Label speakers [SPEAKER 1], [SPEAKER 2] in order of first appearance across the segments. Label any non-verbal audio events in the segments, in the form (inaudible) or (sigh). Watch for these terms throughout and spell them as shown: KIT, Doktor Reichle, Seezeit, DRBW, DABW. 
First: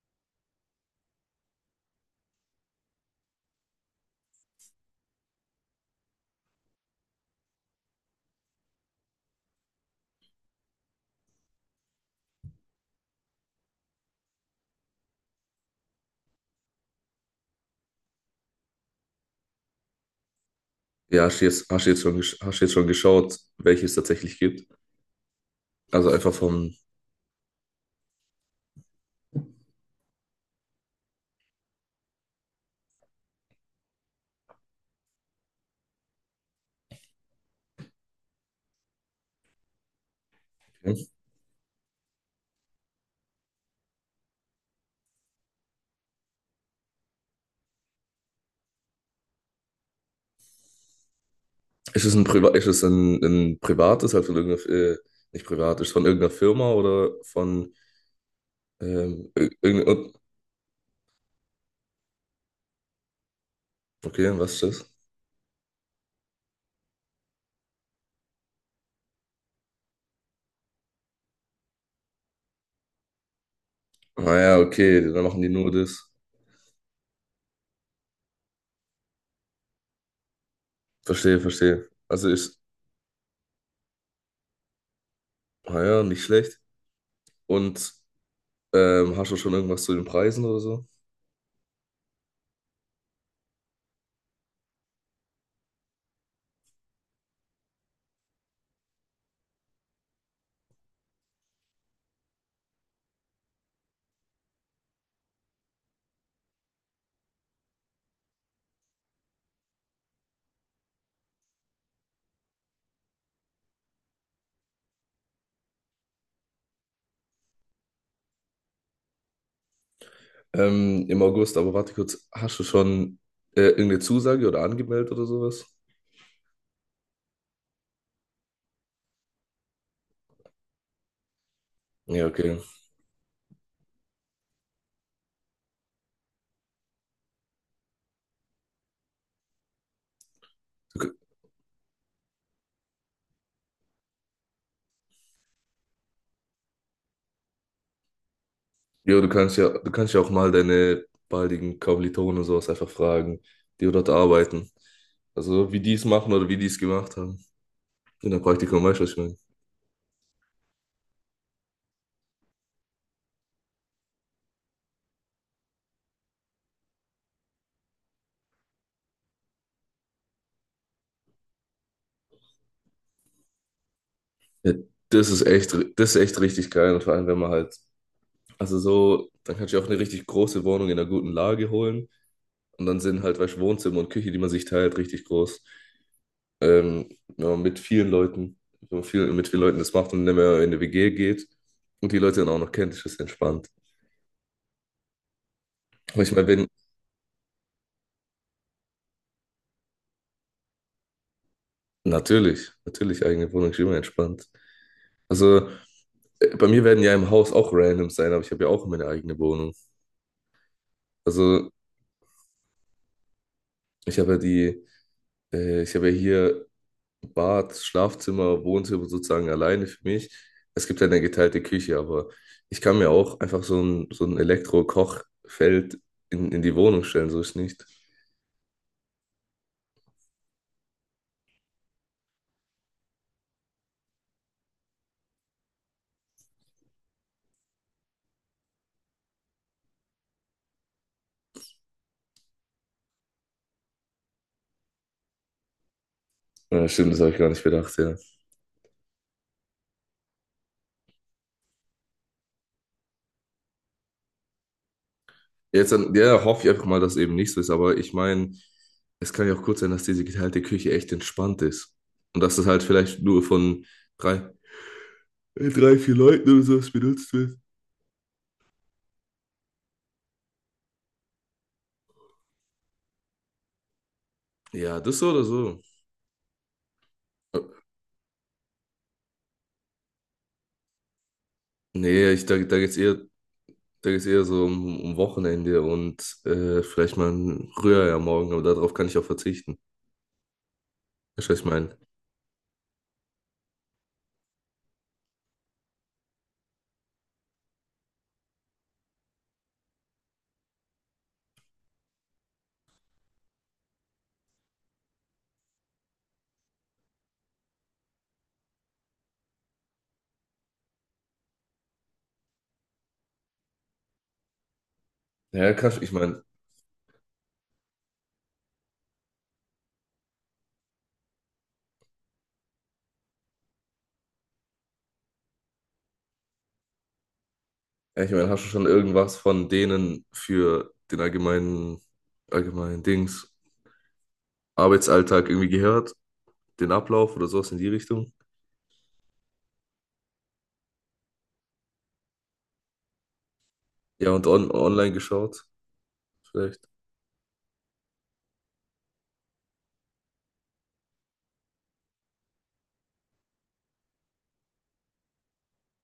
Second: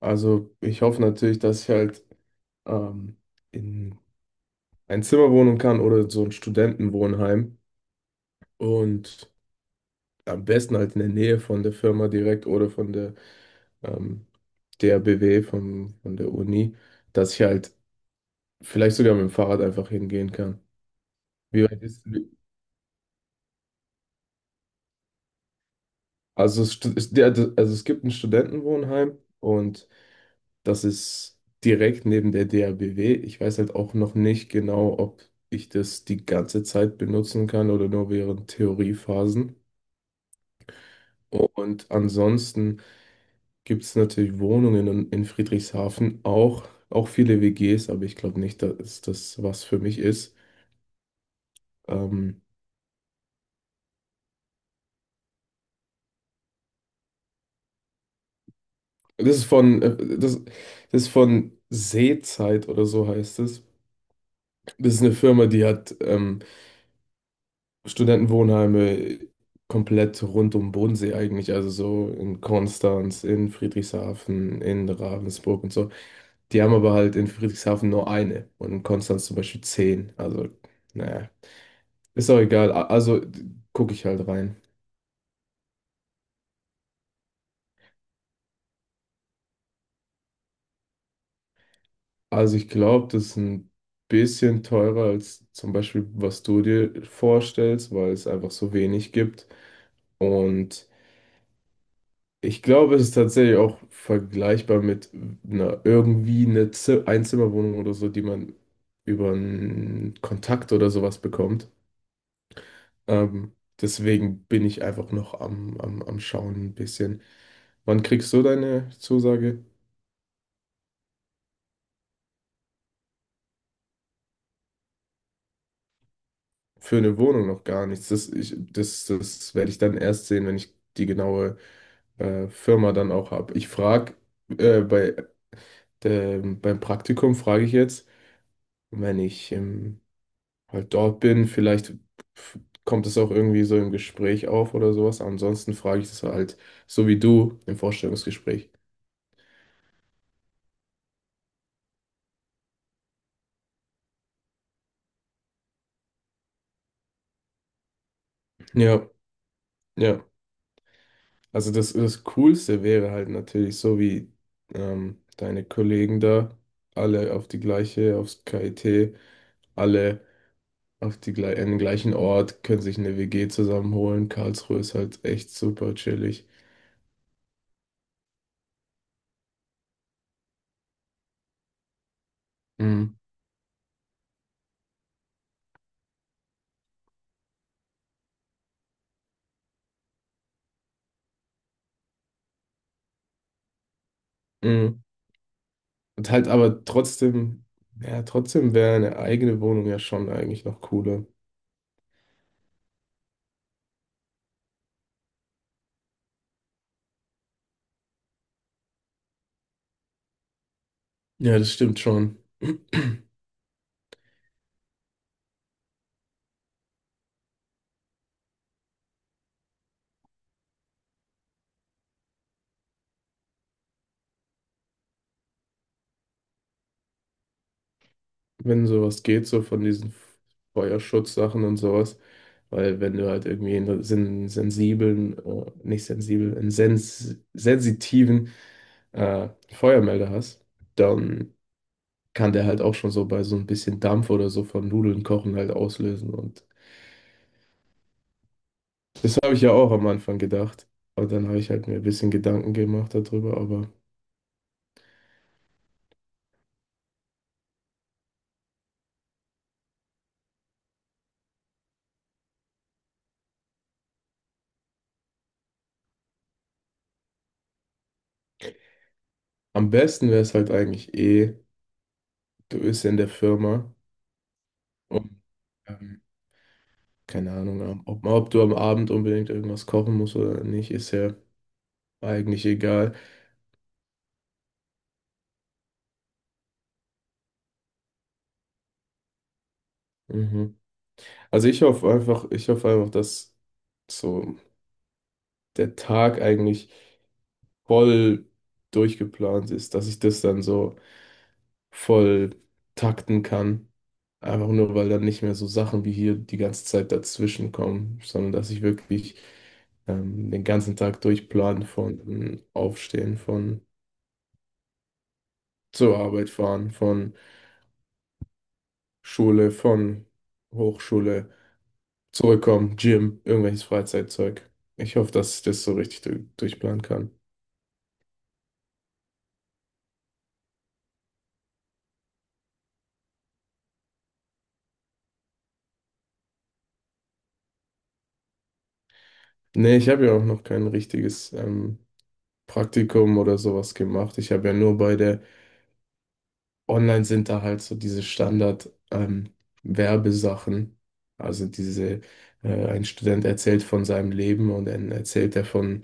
[SPEAKER 1] Also ich hoffe natürlich, dass ich halt ähm, in ein Zimmer wohnen kann oder so ein Studentenwohnheim und am besten halt in der Nähe von der Firma direkt oder von der ähm, DRBW, von der Uni, dass ich halt vielleicht sogar mit dem Fahrrad einfach hingehen kann.
[SPEAKER 2] Ja,
[SPEAKER 1] Wie weit
[SPEAKER 2] hast du jetzt
[SPEAKER 1] ist,
[SPEAKER 2] schon, hast du jetzt schon geschaut, welche es tatsächlich gibt? Also einfach vom.
[SPEAKER 1] ist der, also es gibt ein Studentenwohnheim und das ist direkt neben der DABW. Ich weiß halt auch noch nicht genau, ob ich das die ganze Zeit benutzen kann oder nur während Theoriephasen.
[SPEAKER 2] Okay.
[SPEAKER 1] Und ansonsten gibt es natürlich Wohnungen in Friedrichshafen, auch, auch viele WGs, aber ich glaube nicht, dass das was für mich ist.
[SPEAKER 2] Ist es ein,
[SPEAKER 1] Ähm,
[SPEAKER 2] Priva ist es ein privates, halt von irgendeiner, nicht privat, ist es von irgendeiner Firma oder von
[SPEAKER 1] das ist von,
[SPEAKER 2] irgendeiner.
[SPEAKER 1] das ist von Seezeit oder so heißt es.
[SPEAKER 2] Okay, was ist das?
[SPEAKER 1] Das ist eine Firma, die hat Studentenwohnheime komplett rund um Bodensee eigentlich, also so in Konstanz, in
[SPEAKER 2] Ah ja,
[SPEAKER 1] Friedrichshafen, in
[SPEAKER 2] okay, dann machen die
[SPEAKER 1] Ravensburg
[SPEAKER 2] nur
[SPEAKER 1] und so.
[SPEAKER 2] das.
[SPEAKER 1] Die haben aber halt in Friedrichshafen nur eine und in Konstanz zum Beispiel zehn. Also, naja,
[SPEAKER 2] Verstehe, verstehe. Also
[SPEAKER 1] ist auch
[SPEAKER 2] ist,
[SPEAKER 1] egal. Also gucke ich halt rein.
[SPEAKER 2] ah ja, nicht schlecht. Und hast du schon irgendwas zu den Preisen oder so?
[SPEAKER 1] Also ich glaube, das ist ein bisschen teurer als zum Beispiel, was du dir vorstellst, weil es einfach so wenig gibt. Und ich glaube, es ist tatsächlich auch vergleichbar mit einer irgendwie Einzimmerwohnung oder so, die man über einen Kontakt oder sowas bekommt. Ähm, deswegen bin ich einfach noch am Schauen ein bisschen. Wann kriegst du deine Zusage?
[SPEAKER 2] Im August, aber warte kurz, hast du schon irgendeine Zusage oder angemeldet oder sowas?
[SPEAKER 1] Für eine Wohnung noch gar nichts. Das werde ich dann erst sehen, wenn ich die genaue
[SPEAKER 2] Ja, okay.
[SPEAKER 1] Firma dann auch habe. Äh, bei, beim Praktikum frage ich jetzt, wenn ich im halt dort bin. Vielleicht f- kommt es auch irgendwie so im Gespräch auf oder sowas. Ansonsten frage ich das halt so wie du im Vorstellungsgespräch.
[SPEAKER 2] Jo, du kannst ja auch mal deine baldigen Kommilitonen und sowas einfach fragen, die dort arbeiten. Also wie die es machen oder wie die es gemacht haben. In der Praktikum, weißt du,
[SPEAKER 1] Ja,
[SPEAKER 2] was ich meine?
[SPEAKER 1] ja. Also das Coolste wäre halt natürlich so wie deine Kollegen da, alle auf die gleiche, aufs KIT, alle auf die, gle an den gleichen Ort, können sich eine WG zusammenholen.
[SPEAKER 2] Ja,
[SPEAKER 1] Karlsruhe ist halt echt super
[SPEAKER 2] das ist echt
[SPEAKER 1] chillig.
[SPEAKER 2] richtig geil. Und vor allem, wenn man halt, also so, dann kannst du ja auch eine richtig große Wohnung in einer guten Lage holen. Und dann
[SPEAKER 1] Mhm.
[SPEAKER 2] sind halt, weißt du, Wohnzimmer und Küche, die man sich teilt, richtig groß. Wenn man mit vielen Leuten, wenn man viel, mit vielen Leuten das macht und nicht mehr in eine WG geht und die Leute dann auch noch kennt, ist das entspannt. Aber
[SPEAKER 1] Und
[SPEAKER 2] ich meine,
[SPEAKER 1] halt
[SPEAKER 2] wenn,
[SPEAKER 1] aber trotzdem, ja, trotzdem wäre eine eigene Wohnung ja schon eigentlich noch cooler.
[SPEAKER 2] natürlich, natürlich eigene Wohnung ist immer entspannt. Also bei mir werden ja im Haus auch random sein, aber ich habe ja auch meine eigene Wohnung.
[SPEAKER 1] Ja,
[SPEAKER 2] Also
[SPEAKER 1] das stimmt schon. (clears throat)
[SPEAKER 2] ich habe ja die, ich habe ja hier Bad, Schlafzimmer, Wohnzimmer sozusagen alleine für mich. Es gibt ja eine geteilte Küche, aber ich kann mir auch einfach so ein Elektro-Kochfeld in die Wohnung stellen, so ist nicht.
[SPEAKER 1] Wenn sowas geht, so von diesen Feuerschutzsachen und sowas. Weil wenn du halt irgendwie einen sen sensiblen, nicht sensibel, einen sens sensitiven Feuermelder hast, dann kann der halt auch schon so bei so ein bisschen Dampf oder so von Nudeln kochen halt auslösen. Und
[SPEAKER 2] Ja, stimmt, das habe ich gar nicht bedacht, ja.
[SPEAKER 1] das habe ich ja auch am Anfang gedacht. Aber dann habe ich halt mir ein bisschen Gedanken gemacht darüber, aber.
[SPEAKER 2] Jetzt dann, ja, hoffe ich einfach mal, dass eben nicht so ist, aber ich meine, es kann ja auch kurz sein, dass diese geteilte Küche echt entspannt ist. Und dass es halt vielleicht nur von drei, drei, vier Leuten oder sowas benutzt wird.
[SPEAKER 1] Am besten wäre es halt eigentlich eh, du bist in der Firma
[SPEAKER 2] Ja, das so
[SPEAKER 1] und
[SPEAKER 2] oder so.
[SPEAKER 1] ähm, keine
[SPEAKER 2] Äh,
[SPEAKER 1] Ahnung, ob, ob du am Abend unbedingt irgendwas kochen musst oder nicht, ist ja
[SPEAKER 2] Nee, ich,
[SPEAKER 1] eigentlich egal.
[SPEAKER 2] da geht's eher so um, um Wochenende und vielleicht mal ein Rührei am Morgen, aber darauf kann ich auch verzichten.
[SPEAKER 1] Mhm.
[SPEAKER 2] Weißt du, was ich
[SPEAKER 1] Also
[SPEAKER 2] meine?
[SPEAKER 1] ich hoffe einfach, dass so der Tag eigentlich voll durchgeplant ist, dass ich das dann so voll takten kann. Einfach nur, weil dann nicht mehr so Sachen wie hier die ganze Zeit dazwischen kommen, sondern dass ich wirklich den ganzen Tag durchplan von Aufstehen, von
[SPEAKER 2] Ja, kannst, ich
[SPEAKER 1] zur
[SPEAKER 2] meine,
[SPEAKER 1] Arbeit fahren, von Schule, von Hochschule, zurückkommen, Gym, irgendwelches Freizeitzeug. Ich hoffe, dass ich das so richtig du durchplanen kann.
[SPEAKER 2] ja, ich meine, hast du schon irgendwas von denen für den allgemeinen, allgemeinen Dings, Arbeitsalltag irgendwie gehört? Den Ablauf oder sowas in die Richtung.
[SPEAKER 1] Nee, ich habe ja auch noch kein richtiges Praktikum oder sowas
[SPEAKER 2] Ja,
[SPEAKER 1] gemacht.
[SPEAKER 2] und
[SPEAKER 1] Ich habe
[SPEAKER 2] on
[SPEAKER 1] ja nur
[SPEAKER 2] online
[SPEAKER 1] bei der
[SPEAKER 2] geschaut, vielleicht.
[SPEAKER 1] online sind da halt so diese Standard Werbesachen. Also diese, ein Student erzählt von seinem Leben und dann erzählt er von,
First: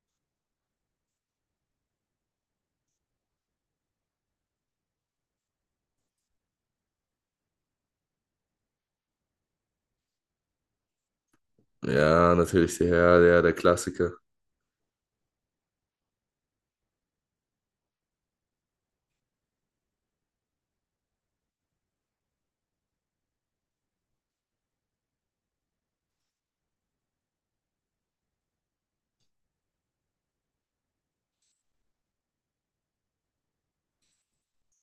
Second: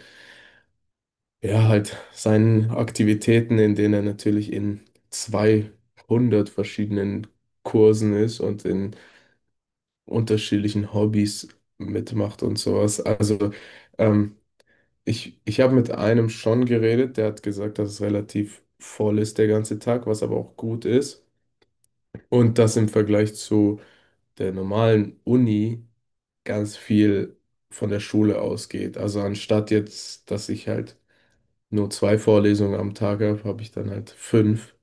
[SPEAKER 1] ja, halt seinen Aktivitäten, in denen er natürlich in 200 verschiedenen Kursen ist und in unterschiedlichen Hobbys
[SPEAKER 2] Ja,
[SPEAKER 1] mitmacht und
[SPEAKER 2] natürlich,
[SPEAKER 1] sowas.
[SPEAKER 2] ja, der
[SPEAKER 1] Also
[SPEAKER 2] Klassiker.
[SPEAKER 1] ähm, ich habe mit einem schon geredet, der hat gesagt, dass es relativ voll ist der ganze Tag, was aber auch gut ist. Und das im Vergleich zu der normalen Uni ganz viel von der Schule ausgeht. Also anstatt jetzt, dass ich halt nur zwei Vorlesungen am Tag habe, habe ich dann halt fünf.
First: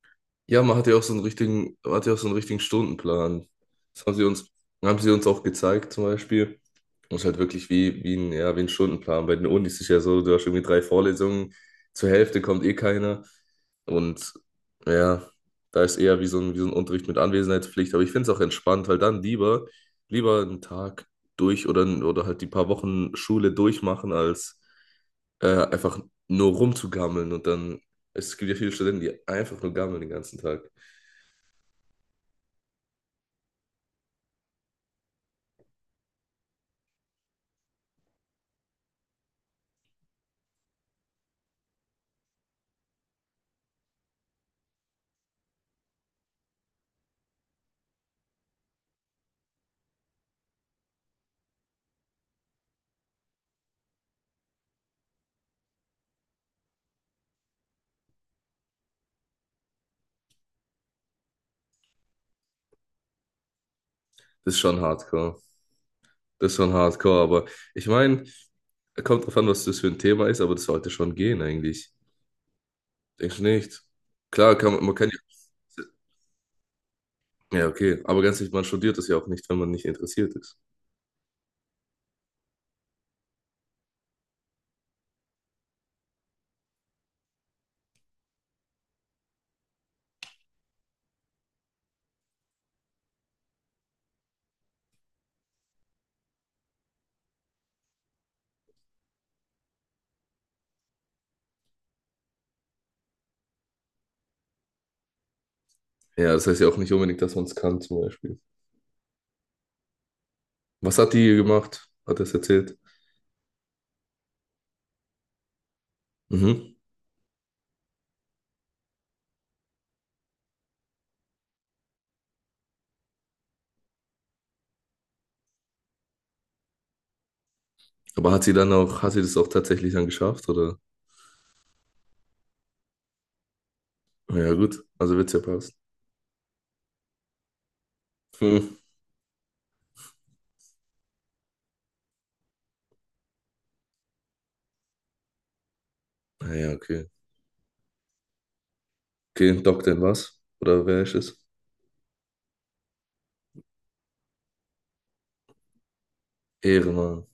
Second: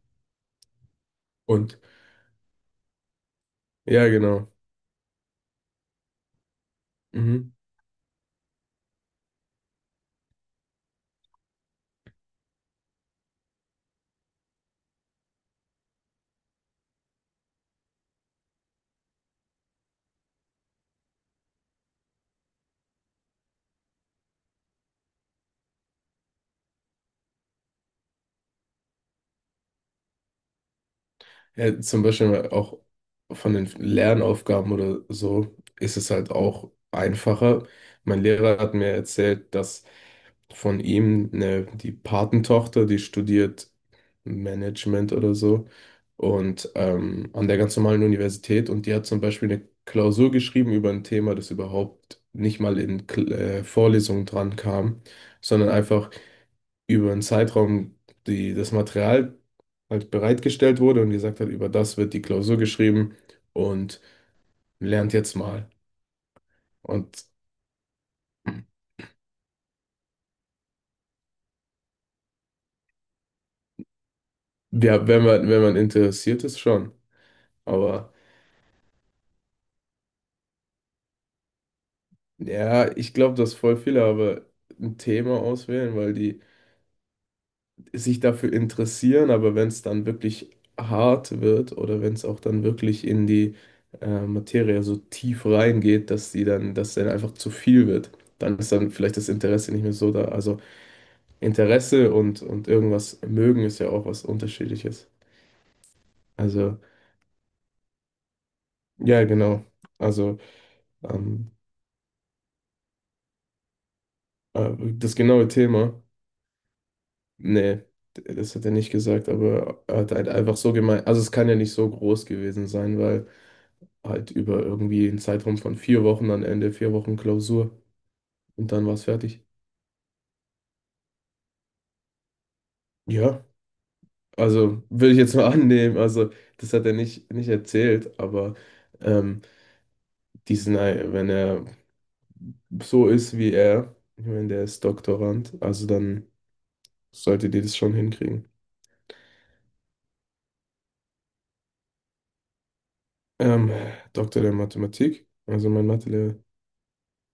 [SPEAKER 2] Ja,
[SPEAKER 1] Und
[SPEAKER 2] man hat ja auch so einen richtigen Stundenplan. Das
[SPEAKER 1] ja, genau.
[SPEAKER 2] haben sie uns auch gezeigt, zum Beispiel. Muss halt
[SPEAKER 1] Mhm.
[SPEAKER 2] wirklich wie, wie ein, ja, wie ein Stundenplan. Bei den Unis ist es ja so, du hast irgendwie drei Vorlesungen, zur Hälfte kommt eh keiner. Und ja, da ist eher wie wie so ein Unterricht mit Anwesenheitspflicht. Aber ich finde es auch entspannt, weil dann lieber einen Tag durch oder halt die paar Wochen Schule durchmachen, als einfach nur rumzugammeln. Und dann, es gibt ja viele Studenten, die einfach nur gammeln den ganzen Tag.
[SPEAKER 1] Ja, zum Beispiel auch von den Lernaufgaben oder so ist es halt auch einfacher. Mein Lehrer hat mir erzählt, dass von ihm, ne, die Patentochter, die studiert Management oder so und an der ganz normalen Universität und die hat zum Beispiel eine Klausur geschrieben über ein Thema, das überhaupt nicht mal in Vorlesungen dran kam, sondern einfach über einen Zeitraum, die das Material halt bereitgestellt wurde und gesagt hat, über das wird die Klausur geschrieben und
[SPEAKER 2] Das ist schon
[SPEAKER 1] lernt jetzt
[SPEAKER 2] hardcore.
[SPEAKER 1] mal.
[SPEAKER 2] Das ist schon hardcore.
[SPEAKER 1] Und
[SPEAKER 2] Aber ich meine. Kommt drauf an, was das für ein Thema ist, aber das sollte schon gehen eigentlich. Denkst du nicht? Klar, kann, man
[SPEAKER 1] ja,
[SPEAKER 2] kann ja.
[SPEAKER 1] wenn man, wenn man interessiert ist, schon,
[SPEAKER 2] Ja, okay.
[SPEAKER 1] aber.
[SPEAKER 2] Aber ganz ehrlich, man studiert das ja auch nicht, wenn man nicht interessiert ist.
[SPEAKER 1] Ja, ich glaube, dass voll viele aber ein Thema auswählen, weil die sich dafür interessieren, aber wenn es dann wirklich hart wird oder wenn es auch dann wirklich in die Materie so tief reingeht, dass die dann, dass dann einfach zu viel wird, dann ist dann vielleicht das Interesse nicht mehr so da. Also Interesse und irgendwas mögen ist ja auch was Unterschiedliches.
[SPEAKER 2] Ja, das heißt ja auch
[SPEAKER 1] Also,
[SPEAKER 2] nicht unbedingt, dass man es kann, zum Beispiel.
[SPEAKER 1] ja, genau. Also
[SPEAKER 2] Was hat die
[SPEAKER 1] ähm,
[SPEAKER 2] gemacht? Hat er es erzählt?
[SPEAKER 1] das genaue Thema.
[SPEAKER 2] Mhm.
[SPEAKER 1] Nee, das hat er nicht gesagt, aber er hat halt einfach so gemeint. Also es kann ja nicht so groß gewesen sein, weil halt über irgendwie einen Zeitraum von vier Wochen am Ende, vier Wochen Klausur
[SPEAKER 2] Aber hat sie
[SPEAKER 1] und
[SPEAKER 2] dann
[SPEAKER 1] dann war
[SPEAKER 2] auch,
[SPEAKER 1] es
[SPEAKER 2] hat sie das
[SPEAKER 1] fertig.
[SPEAKER 2] auch tatsächlich dann geschafft, oder?
[SPEAKER 1] Ja,
[SPEAKER 2] Ja, gut.
[SPEAKER 1] also würde
[SPEAKER 2] Also
[SPEAKER 1] ich
[SPEAKER 2] wird's
[SPEAKER 1] jetzt
[SPEAKER 2] ja
[SPEAKER 1] mal (laughs)
[SPEAKER 2] passen.
[SPEAKER 1] annehmen. Also das hat er nicht, nicht erzählt, aber
[SPEAKER 2] Hm.
[SPEAKER 1] ähm, wenn er so ist wie er, ich meine, der ist Doktorand, also dann
[SPEAKER 2] Naja, okay.
[SPEAKER 1] solltet ihr das schon hinkriegen.
[SPEAKER 2] Okay, Doktor in was? Oder wer ist es?
[SPEAKER 1] Ähm, Doktor der Mathematik, also mein Mathelehrer,
[SPEAKER 2] Ehrenmann.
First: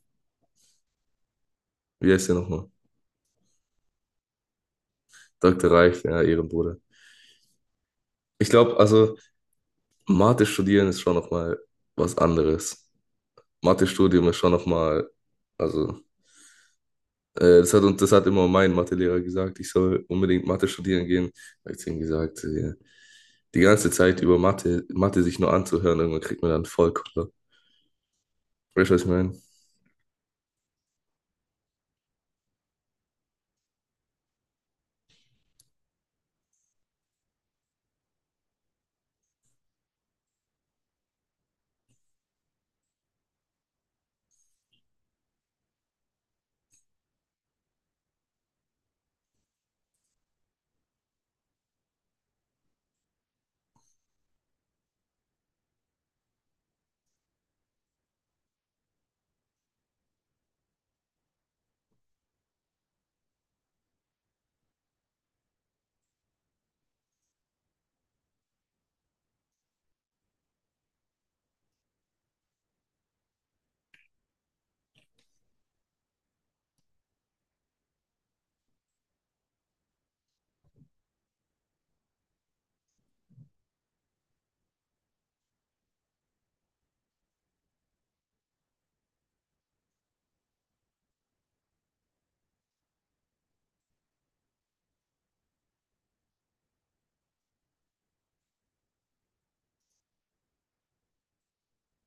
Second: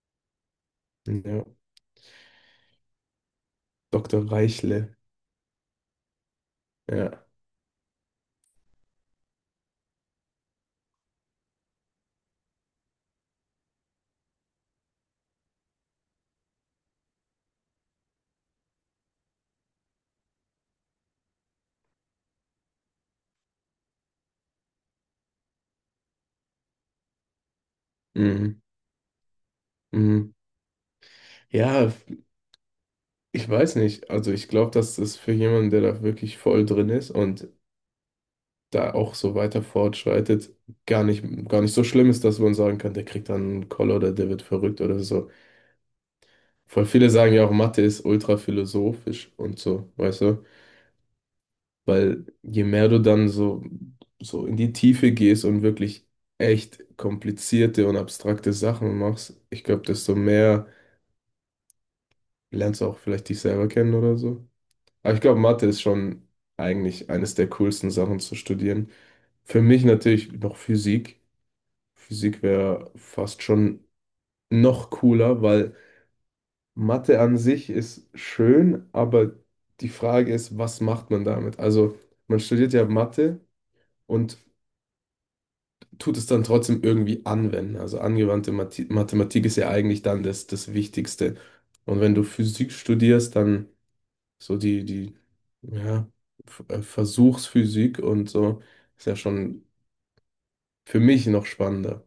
[SPEAKER 1] ja,
[SPEAKER 2] Wie heißt der nochmal?
[SPEAKER 1] Doktor Reichle.
[SPEAKER 2] Dr. Reif, ja, Ehrenbruder.
[SPEAKER 1] Ja.
[SPEAKER 2] Ich glaube, also Mathe studieren ist schon nochmal was anderes. Mathe-Studium ist schon nochmal, also, das hat, und das hat immer mein Mathelehrer gesagt, ich soll unbedingt Mathe studieren gehen. Da habe ich zu ihm gesagt, die ganze Zeit über Mathe, Mathe sich nur anzuhören, irgendwann kriegt man dann voll Koller.
[SPEAKER 1] Mhm.
[SPEAKER 2] Weißt du, was ich meine?
[SPEAKER 1] Mhm. Ja, ich weiß nicht. Also ich glaube, dass das für jemanden, der da wirklich voll drin ist und da auch so weiter fortschreitet, gar nicht, gar nicht so schlimm ist, dass man sagen kann, der kriegt dann einen Koller oder der wird verrückt oder so. Voll viele sagen ja auch, Mathe ist ultra philosophisch und so, weißt du? Weil je mehr du dann so, so in die Tiefe gehst und wirklich echt komplizierte und abstrakte Sachen machst, ich glaube, desto mehr lernst du auch vielleicht dich selber kennen oder so. Aber ich glaube, Mathe ist schon eigentlich eines der coolsten Sachen zu studieren. Für mich natürlich noch Physik. Physik wäre fast schon noch cooler, weil Mathe an sich ist schön, aber die Frage ist, was macht man damit? Also man studiert ja Mathe und tut es dann trotzdem irgendwie anwenden. Also angewandte Mathematik ist ja eigentlich dann das Wichtigste. Und wenn du Physik studierst, dann so die, ja, Versuchsphysik und so ist ja schon für mich noch spannender.